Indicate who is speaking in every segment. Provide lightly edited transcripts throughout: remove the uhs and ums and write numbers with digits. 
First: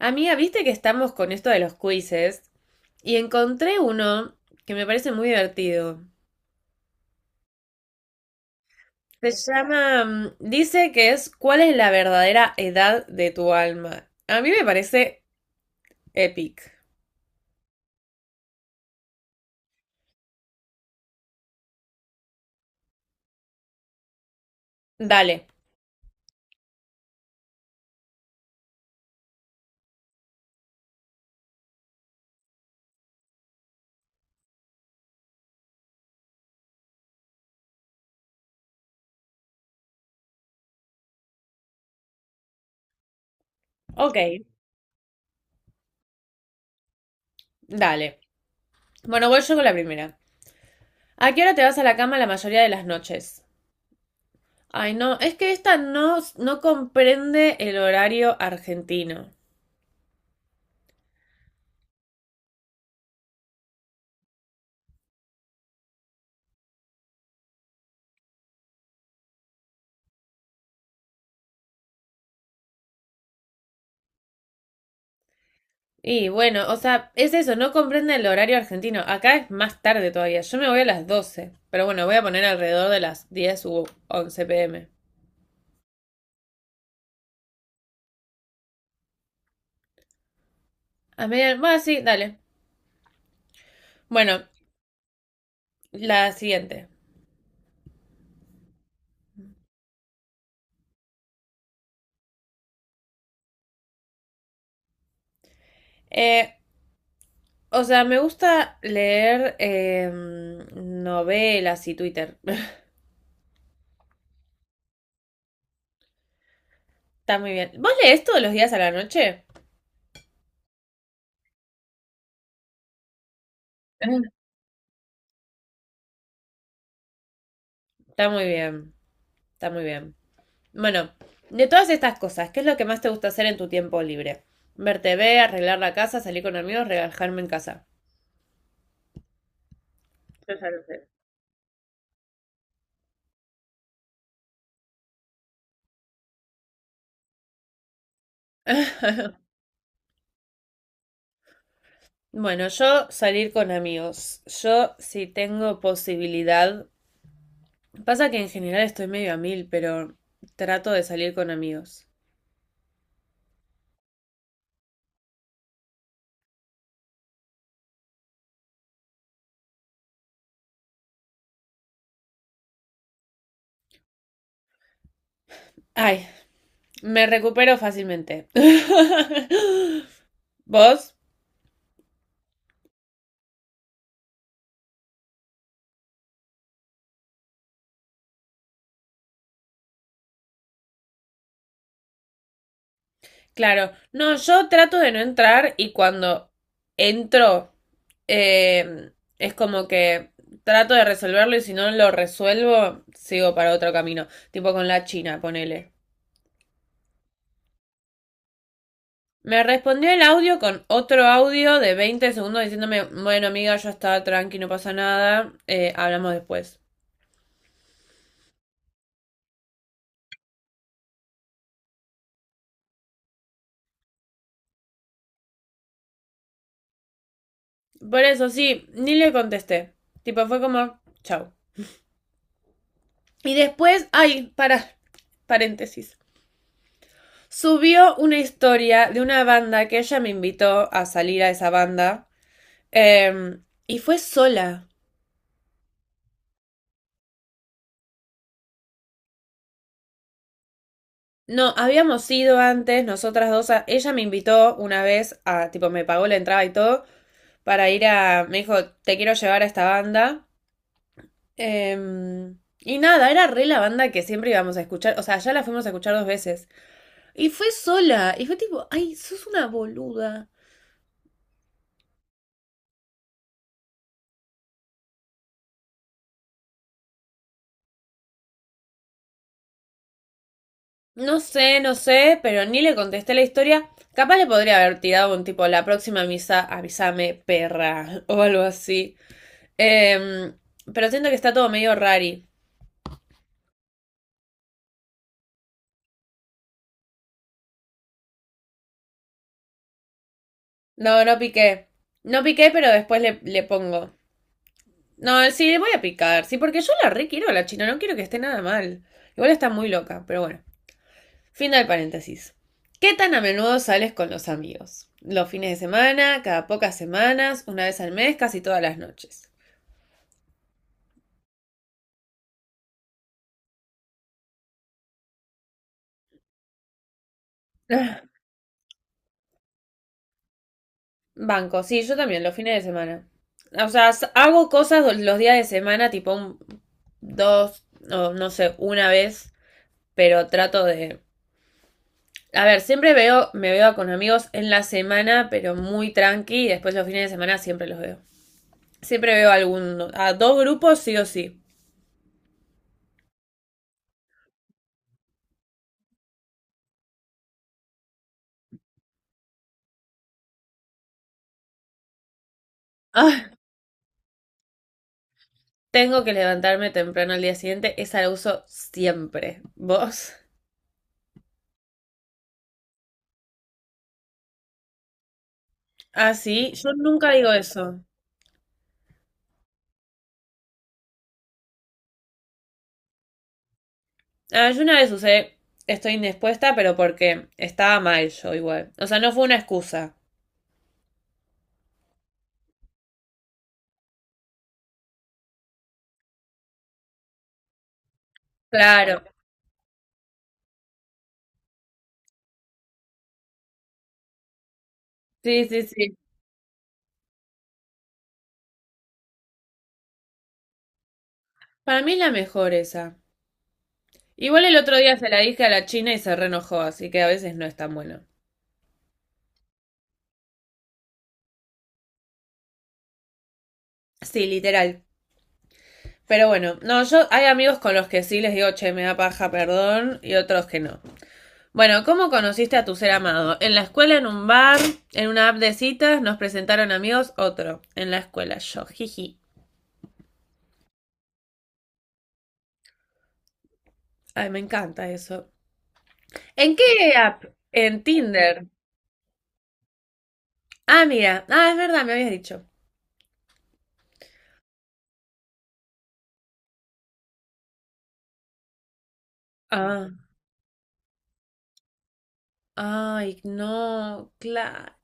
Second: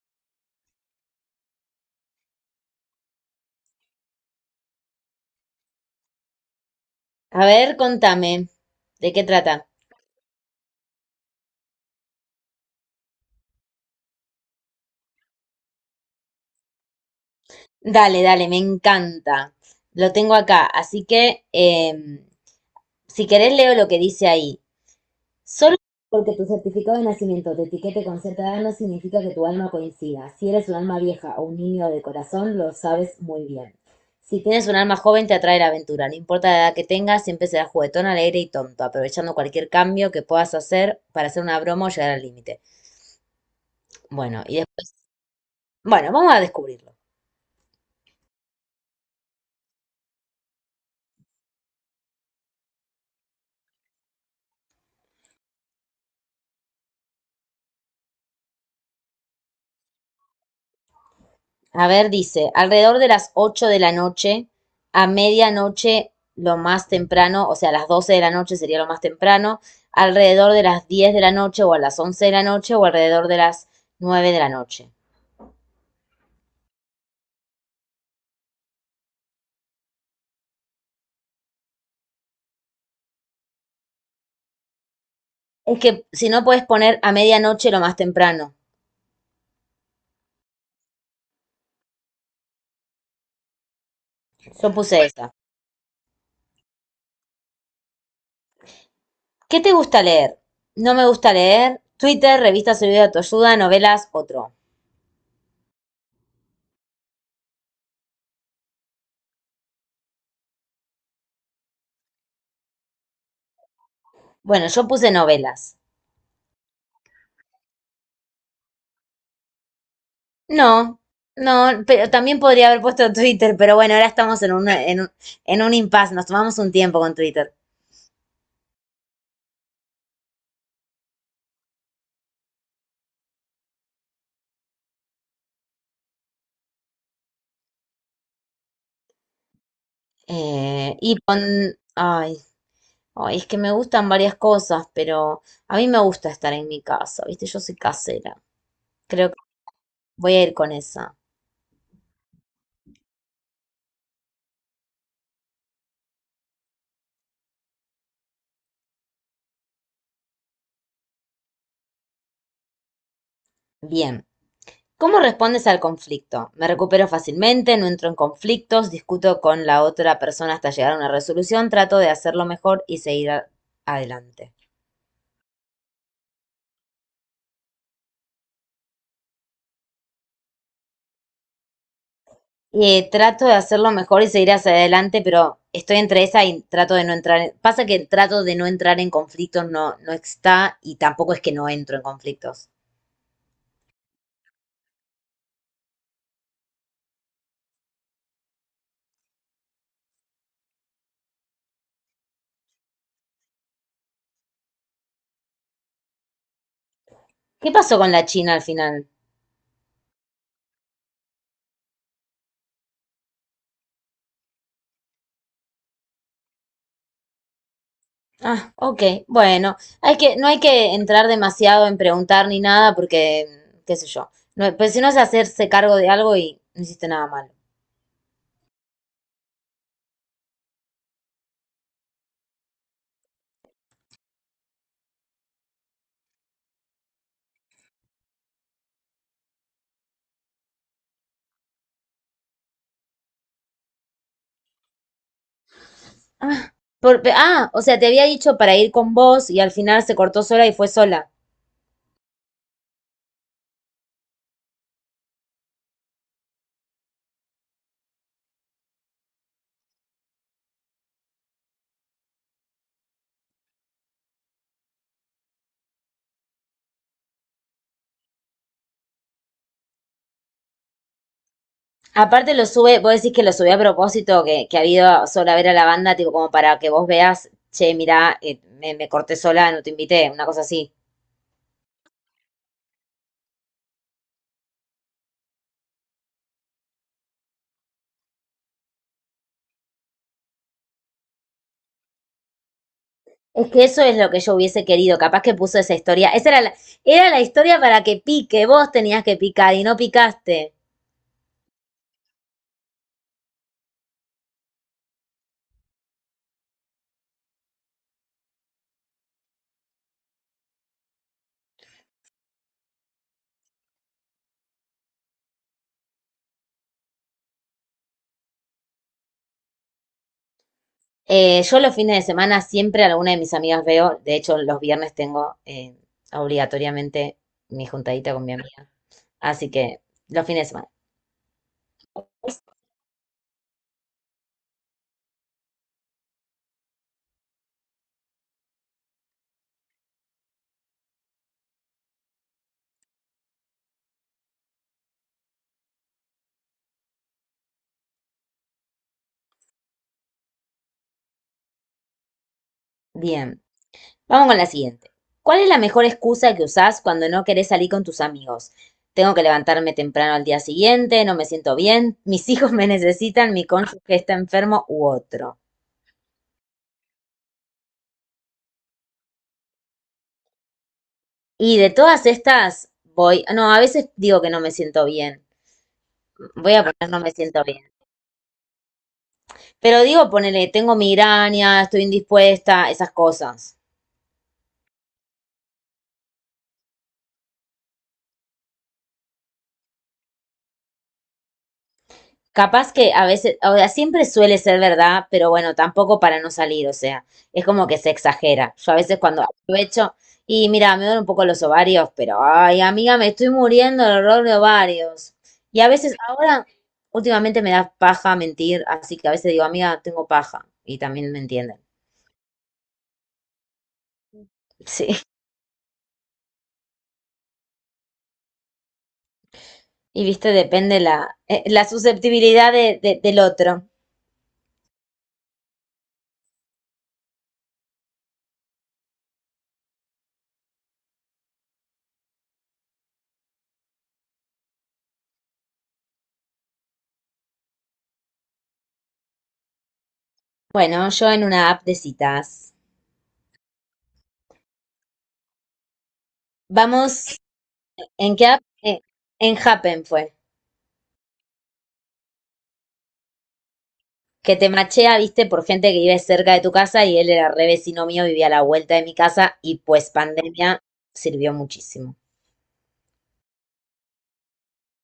Speaker 1: Amiga, viste que estamos con esto de los quizzes y encontré uno que me parece muy divertido.
Speaker 2: A ver, contame, ¿de qué
Speaker 1: Se
Speaker 2: trata?
Speaker 1: llama, dice que es ¿cuál es la verdadera edad de tu alma? A mí me parece epic.
Speaker 2: Dale, dale, me encanta. Lo tengo acá, así que si querés leo lo que dice ahí.
Speaker 1: Dale,
Speaker 2: Solo porque tu certificado de nacimiento te etiquete con cierta edad no significa que tu alma coincida. Si eres un alma vieja o un niño de corazón, lo sabes muy bien. Si tienes un alma joven, te atrae la aventura. No importa la edad que tengas, siempre serás juguetón, alegre y tonto, aprovechando cualquier cambio que puedas hacer para hacer una broma o llegar al límite.
Speaker 1: ok,
Speaker 2: Bueno, y después, bueno, vamos a descubrirlo.
Speaker 1: dale. Bueno, voy yo con la primera. ¿A qué hora te vas a la cama la mayoría de las noches? Ay, no, es que esta no, no comprende el horario argentino.
Speaker 2: A ver, dice, alrededor de las 8 de la noche, a medianoche lo más temprano, o sea, a las 12 de la noche sería lo más temprano, alrededor de las 10 de la noche o a las 11 de la noche o alrededor de las 9 de la noche.
Speaker 1: Y bueno, o sea, es eso, no comprende el horario argentino. Acá es más tarde todavía. Yo me voy a las 12, pero bueno, voy a poner alrededor de las diez u once pm.
Speaker 2: Es que si no puedes poner a medianoche lo más temprano.
Speaker 1: A medianoche, bueno, sí, dale. Bueno,
Speaker 2: Yo puse esa.
Speaker 1: la siguiente.
Speaker 2: ¿Qué te gusta leer? No me gusta leer. Twitter, revistas y video de autoayuda, novelas, otro.
Speaker 1: Eh, o sea, me gusta leer novelas y Twitter.
Speaker 2: Bueno, yo puse novelas.
Speaker 1: Está muy bien. ¿Vos lees todos los días a la noche?
Speaker 2: No, no, pero también podría haber puesto Twitter, pero bueno, ahora estamos en un impasse, nos tomamos un tiempo con Twitter.
Speaker 1: Está muy bien, está muy bien. Bueno, de todas estas cosas, ¿qué es lo que más te gusta hacer en tu tiempo libre? Ver TV, arreglar la casa, salir con amigos, relajarme en casa. Yo ya lo sé.
Speaker 2: Y con, ay, ay, es que me gustan varias cosas, pero a mí me gusta estar en mi casa, ¿viste? Yo soy casera. Creo que voy a ir con esa.
Speaker 1: Bueno, yo salir con amigos. Yo si tengo posibilidad. Pasa que en general estoy medio a mil, pero trato de salir con amigos.
Speaker 2: Bien. ¿Cómo respondes al conflicto? Me recupero fácilmente, no entro en conflictos, discuto con la otra persona hasta llegar a una resolución, trato de hacerlo mejor y seguir adelante.
Speaker 1: Ay, me recupero fácilmente. ¿Vos?
Speaker 2: Trato de hacerlo mejor y seguir hacia adelante, pero estoy entre esa y trato de no entrar. Pasa que trato de no entrar en conflictos no, no está y tampoco es que no entro en conflictos.
Speaker 1: Claro, no, yo trato de no entrar y cuando entro eh, es como que trato de resolverlo y si no lo resuelvo sigo para otro camino, tipo con la China, ponele.
Speaker 2: ¿Qué pasó con la China al final?
Speaker 1: Me respondió el audio con otro audio de 20 segundos diciéndome, bueno amiga, yo estaba tranqui, no pasa nada, hablamos después.
Speaker 2: Ah, ok, bueno, hay que, no hay que entrar demasiado en preguntar ni nada porque, qué sé yo, no, pues si no es hacerse cargo de algo y no hiciste nada malo.
Speaker 1: Por eso sí, ni le contesté, tipo fue como, chau. Y después, ay, para, paréntesis. Subió una historia de una banda que ella me invitó a salir a esa banda. eh, y fue sola.
Speaker 2: Ah, ah, o sea, te había dicho para ir con vos y al final se cortó sola y fue sola.
Speaker 1: No, habíamos ido antes, nosotras dos. Ella me invitó una vez a, tipo, me pagó la entrada y todo, para ir a. Me dijo, te quiero llevar a esta banda. Eh, y nada, era re la banda que siempre íbamos a escuchar. O sea, ya la fuimos a escuchar dos veces. Y fue sola. Y fue tipo, ay, sos una boluda.
Speaker 2: Aparte lo sube, vos decís que lo subí a propósito, que ha habido sola a ver a la banda, tipo como para que vos veas, che, mirá, me corté sola, no te invité, una cosa así.
Speaker 1: No sé, no sé, pero ni le contesté la historia. Capaz le podría haber tirado un tipo, la próxima misa, avísame, perra, o algo así. Em, pero siento que está todo medio rari.
Speaker 2: Es que eso es lo que yo hubiese querido, capaz que puso esa historia, era la historia para que pique, vos tenías que picar y no picaste.
Speaker 1: No, no piqué. No piqué, pero después le pongo. No, sí, le voy a picar, sí, porque yo la re quiero a la China, no quiero que esté nada mal. Igual está muy loca, pero bueno. Fin del paréntesis. ¿Qué tan a menudo sales con los amigos? Los fines de semana, cada pocas semanas, una vez al mes, casi todas las noches.
Speaker 2: Yo los fines de semana siempre a alguna de mis amigas veo, de hecho los viernes tengo obligatoriamente mi
Speaker 1: Ah,
Speaker 2: juntadita con mi amiga, así que los fines de semana.
Speaker 1: banco, sí, yo también, los fines de semana. O sea, hago cosas los días de semana, tipo dos, o no sé, una vez, pero trato de... A ver, siempre veo, me veo con amigos en la semana, pero muy tranqui, y después los fines de semana siempre los veo. Siempre veo algún, a dos grupos sí o sí.
Speaker 2: Bien. Vamos con la siguiente. ¿Cuál es la mejor excusa que usás cuando no querés salir con tus amigos? Tengo que levantarme temprano al día siguiente, no me siento bien, mis hijos me
Speaker 1: Ah,
Speaker 2: necesitan, mi cónyuge está enfermo u otro.
Speaker 1: tengo que levantarme temprano al día siguiente, esa la uso siempre. ¿Vos?
Speaker 2: Y de todas estas, voy, no, a veces digo que no me siento bien.
Speaker 1: Ah, sí,
Speaker 2: Voy a
Speaker 1: yo
Speaker 2: poner no
Speaker 1: nunca
Speaker 2: me
Speaker 1: digo
Speaker 2: siento bien.
Speaker 1: eso.
Speaker 2: Pero digo, ponele, tengo migraña, estoy indispuesta, esas cosas.
Speaker 1: Ah, yo una vez usé estoy indispuesta, pero porque estaba mal yo igual. O sea, no fue una excusa.
Speaker 2: Capaz que a veces, o sea, siempre suele ser verdad, pero bueno, tampoco para no salir, o sea, es como que se exagera. Yo a veces
Speaker 1: Claro.
Speaker 2: cuando aprovecho y mira, me duelen un poco los ovarios, pero ay, amiga, me estoy muriendo del dolor de ovarios.
Speaker 1: Sí,
Speaker 2: Y
Speaker 1: sí,
Speaker 2: a veces
Speaker 1: sí.
Speaker 2: ahora, últimamente me da paja mentir, así que a veces digo, amiga, tengo paja, y también me entienden.
Speaker 1: Para mí es la mejor esa. Igual el otro
Speaker 2: Sí,
Speaker 1: día se la dije a la China y se reenojó, así que a veces no es tan bueno.
Speaker 2: y viste, depende la susceptibilidad del otro.
Speaker 1: Sí, literal. Pero bueno, no, yo hay amigos con los que sí les digo, che, me da paja, perdón, y otros que no. Bueno, ¿cómo conociste a tu ser amado? En la escuela, en un bar, en una app de citas, nos presentaron amigos, otro. En la escuela, yo, jiji.
Speaker 2: Bueno, yo en una app de citas.
Speaker 1: Ay, me encanta eso. ¿En qué
Speaker 2: Vamos,
Speaker 1: app? En
Speaker 2: ¿en qué app?
Speaker 1: Tinder.
Speaker 2: En Happen fue.
Speaker 1: Ah, mira. Ah, es verdad, me habías dicho.
Speaker 2: Que te machea, viste, por gente que vive cerca de tu casa y él era re vecino mío, vivía a la vuelta de mi casa y
Speaker 1: Ah,
Speaker 2: pues pandemia sirvió muchísimo.
Speaker 1: ay, no, claro.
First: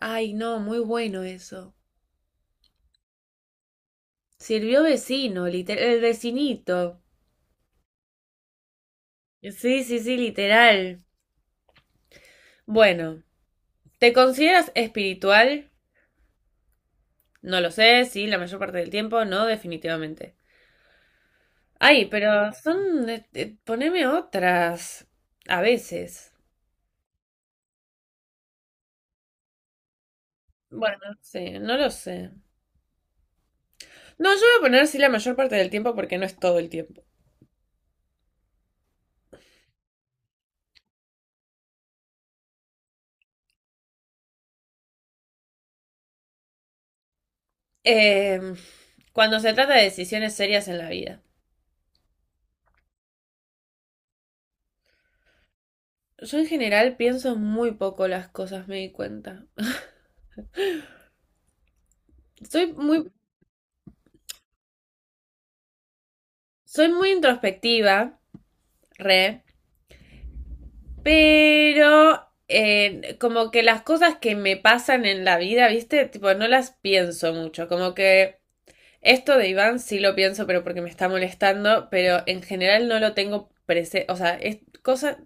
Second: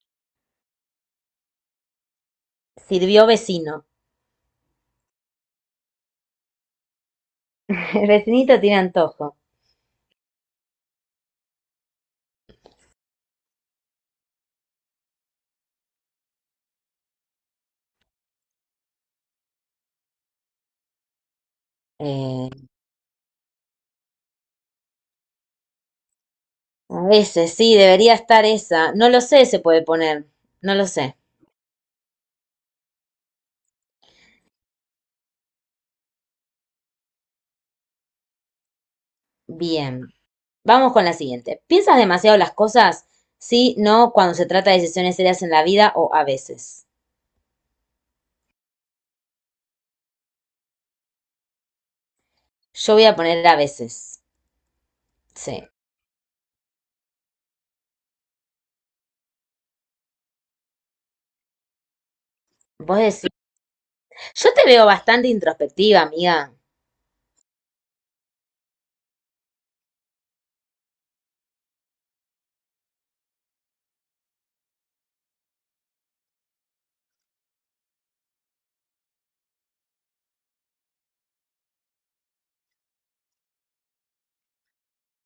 Speaker 1: Ay, no, muy bueno eso.
Speaker 2: Sirvió vecino.
Speaker 1: Sirvió vecino, el vecinito.
Speaker 2: El vecinito tiene antojo.
Speaker 1: Sí, sí, sí, literal. Bueno, ¿te consideras espiritual? No lo sé, sí, la mayor parte del tiempo, no, definitivamente. Ay,
Speaker 2: Eh,
Speaker 1: pero son... poneme otras. A veces.
Speaker 2: a veces sí, debería estar esa. No lo sé, se puede poner. No lo
Speaker 1: Bueno,
Speaker 2: sé.
Speaker 1: sí, no lo sé. No, yo voy a poner sí la mayor parte del tiempo porque no es todo el tiempo.
Speaker 2: Bien. Vamos con la siguiente. ¿Piensas demasiado las cosas? Sí, no, cuando se trata de decisiones serias en la vida o a veces.
Speaker 1: Eh, Cuando se trata de decisiones serias en la vida.
Speaker 2: Yo voy a poner a veces. Sí.
Speaker 1: Yo en general pienso muy poco las cosas, me di cuenta. Soy
Speaker 2: Vos
Speaker 1: muy,
Speaker 2: decís. Yo te veo bastante introspectiva, amiga.
Speaker 1: Soy muy introspectiva, re, pero como que las cosas que me pasan en la vida, ¿viste? Tipo, no las pienso mucho. Como que esto de Iván sí lo pienso, pero porque me está molestando, pero en general no lo tengo presente. O sea, es cosas.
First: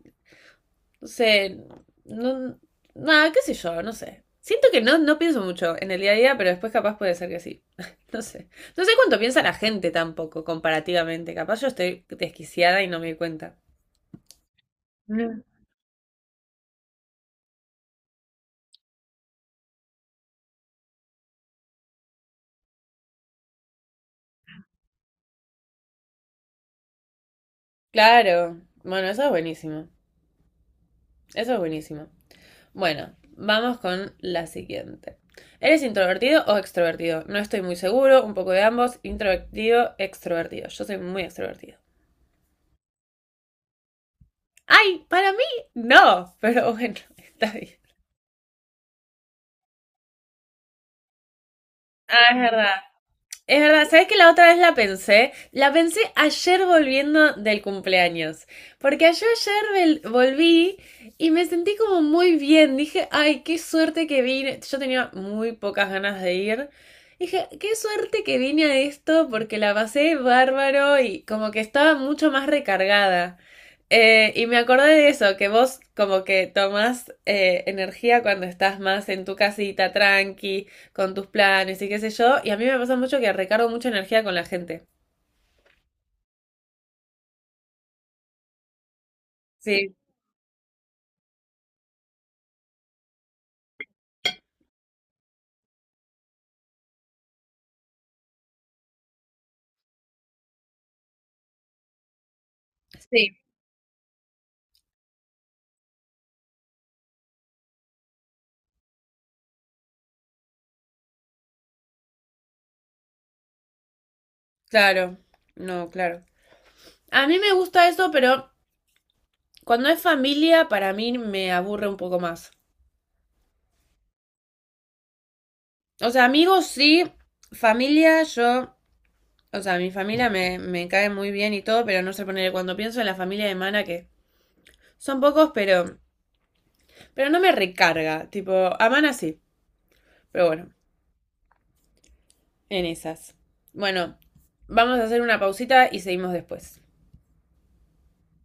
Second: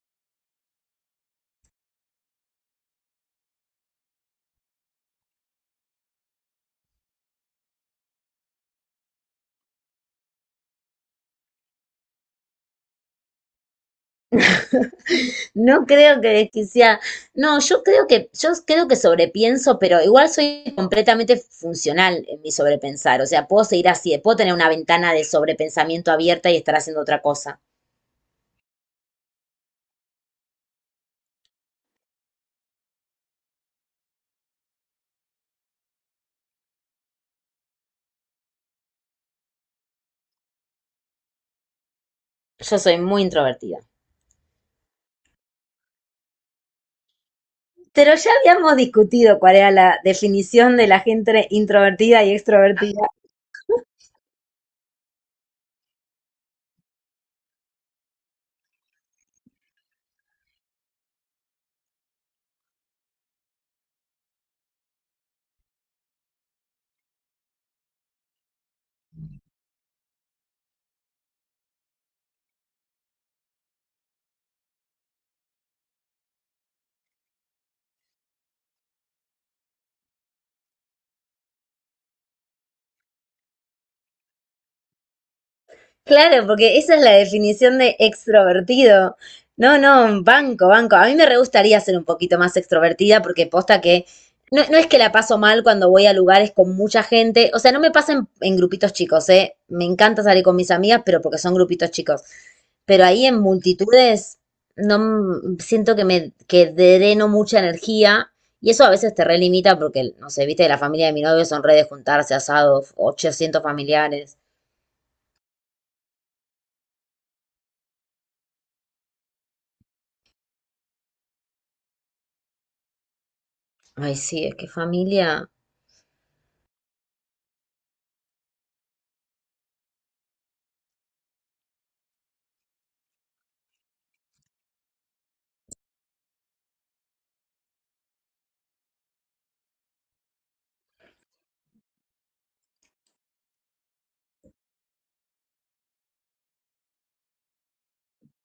Speaker 1: No sé, no, nada, qué sé yo, no sé. Siento que no, no pienso mucho en el día a día, pero después capaz puede ser que sí. No sé. No sé cuánto piensa la gente tampoco, comparativamente. Capaz yo estoy desquiciada y no me doy cuenta. Mm.
Speaker 2: No creo que desquiciada. No, yo creo que sobrepienso, pero igual soy completamente funcional en mi sobrepensar. O sea, puedo seguir así, puedo tener una ventana de sobrepensamiento abierta y estar haciendo otra cosa.
Speaker 1: Claro. Bueno, eso es buenísimo. Eso es buenísimo. Bueno, vamos con la siguiente. ¿Eres introvertido o extrovertido? No estoy muy seguro, un poco de ambos, introvertido, extrovertido. Yo soy muy extrovertido.
Speaker 2: Yo soy muy introvertida.
Speaker 1: ¡Ay! Para mí, no, pero bueno, está bien.
Speaker 2: Pero ya habíamos discutido cuál era la definición de la gente
Speaker 1: Ah,
Speaker 2: introvertida y
Speaker 1: es verdad.
Speaker 2: extrovertida.
Speaker 1: Es verdad. ¿Sabes que la otra vez la pensé? La pensé ayer volviendo del cumpleaños. Porque yo ayer volví y me sentí como muy bien. Dije, ay, qué suerte que vine. Yo tenía muy pocas ganas de ir. Dije, qué suerte que vine a esto porque la pasé bárbaro y como que estaba mucho más recargada. Y me acordé de eso, que vos como que tomás energía cuando estás más en tu casita, tranqui con tus planes y qué sé yo. Y a mí me pasa mucho que recargo mucha energía con la gente.
Speaker 2: Claro, porque esa es la definición de extrovertido. No,
Speaker 1: Sí,
Speaker 2: no, banco, banco. A mí me re gustaría ser un poquito más extrovertida porque posta que no, no es que la paso mal cuando voy a lugares con mucha gente. O sea, no me pasa en grupitos chicos, ¿eh? Me encanta salir con mis amigas, pero porque son grupitos chicos. Pero ahí
Speaker 1: sí,
Speaker 2: en multitudes no m- siento que me que dreno mucha energía y eso a veces te relimita porque, no sé, viste, la familia de mi novio son redes juntarse, asados, 800 familiares.
Speaker 1: claro. No, claro. A mí me gusta eso, pero cuando es familia, para mí me aburre un poco más.
Speaker 2: Ay, sí, es que familia.
Speaker 1: O sea, amigos sí, familia yo, o sea, mi familia me cae muy bien y todo, pero no sé poner cuando pienso en la familia de Mana que son pocos, pero no me recarga, tipo, a Mana sí, pero bueno, en esas. Bueno, vamos a hacer una pausita y seguimos después.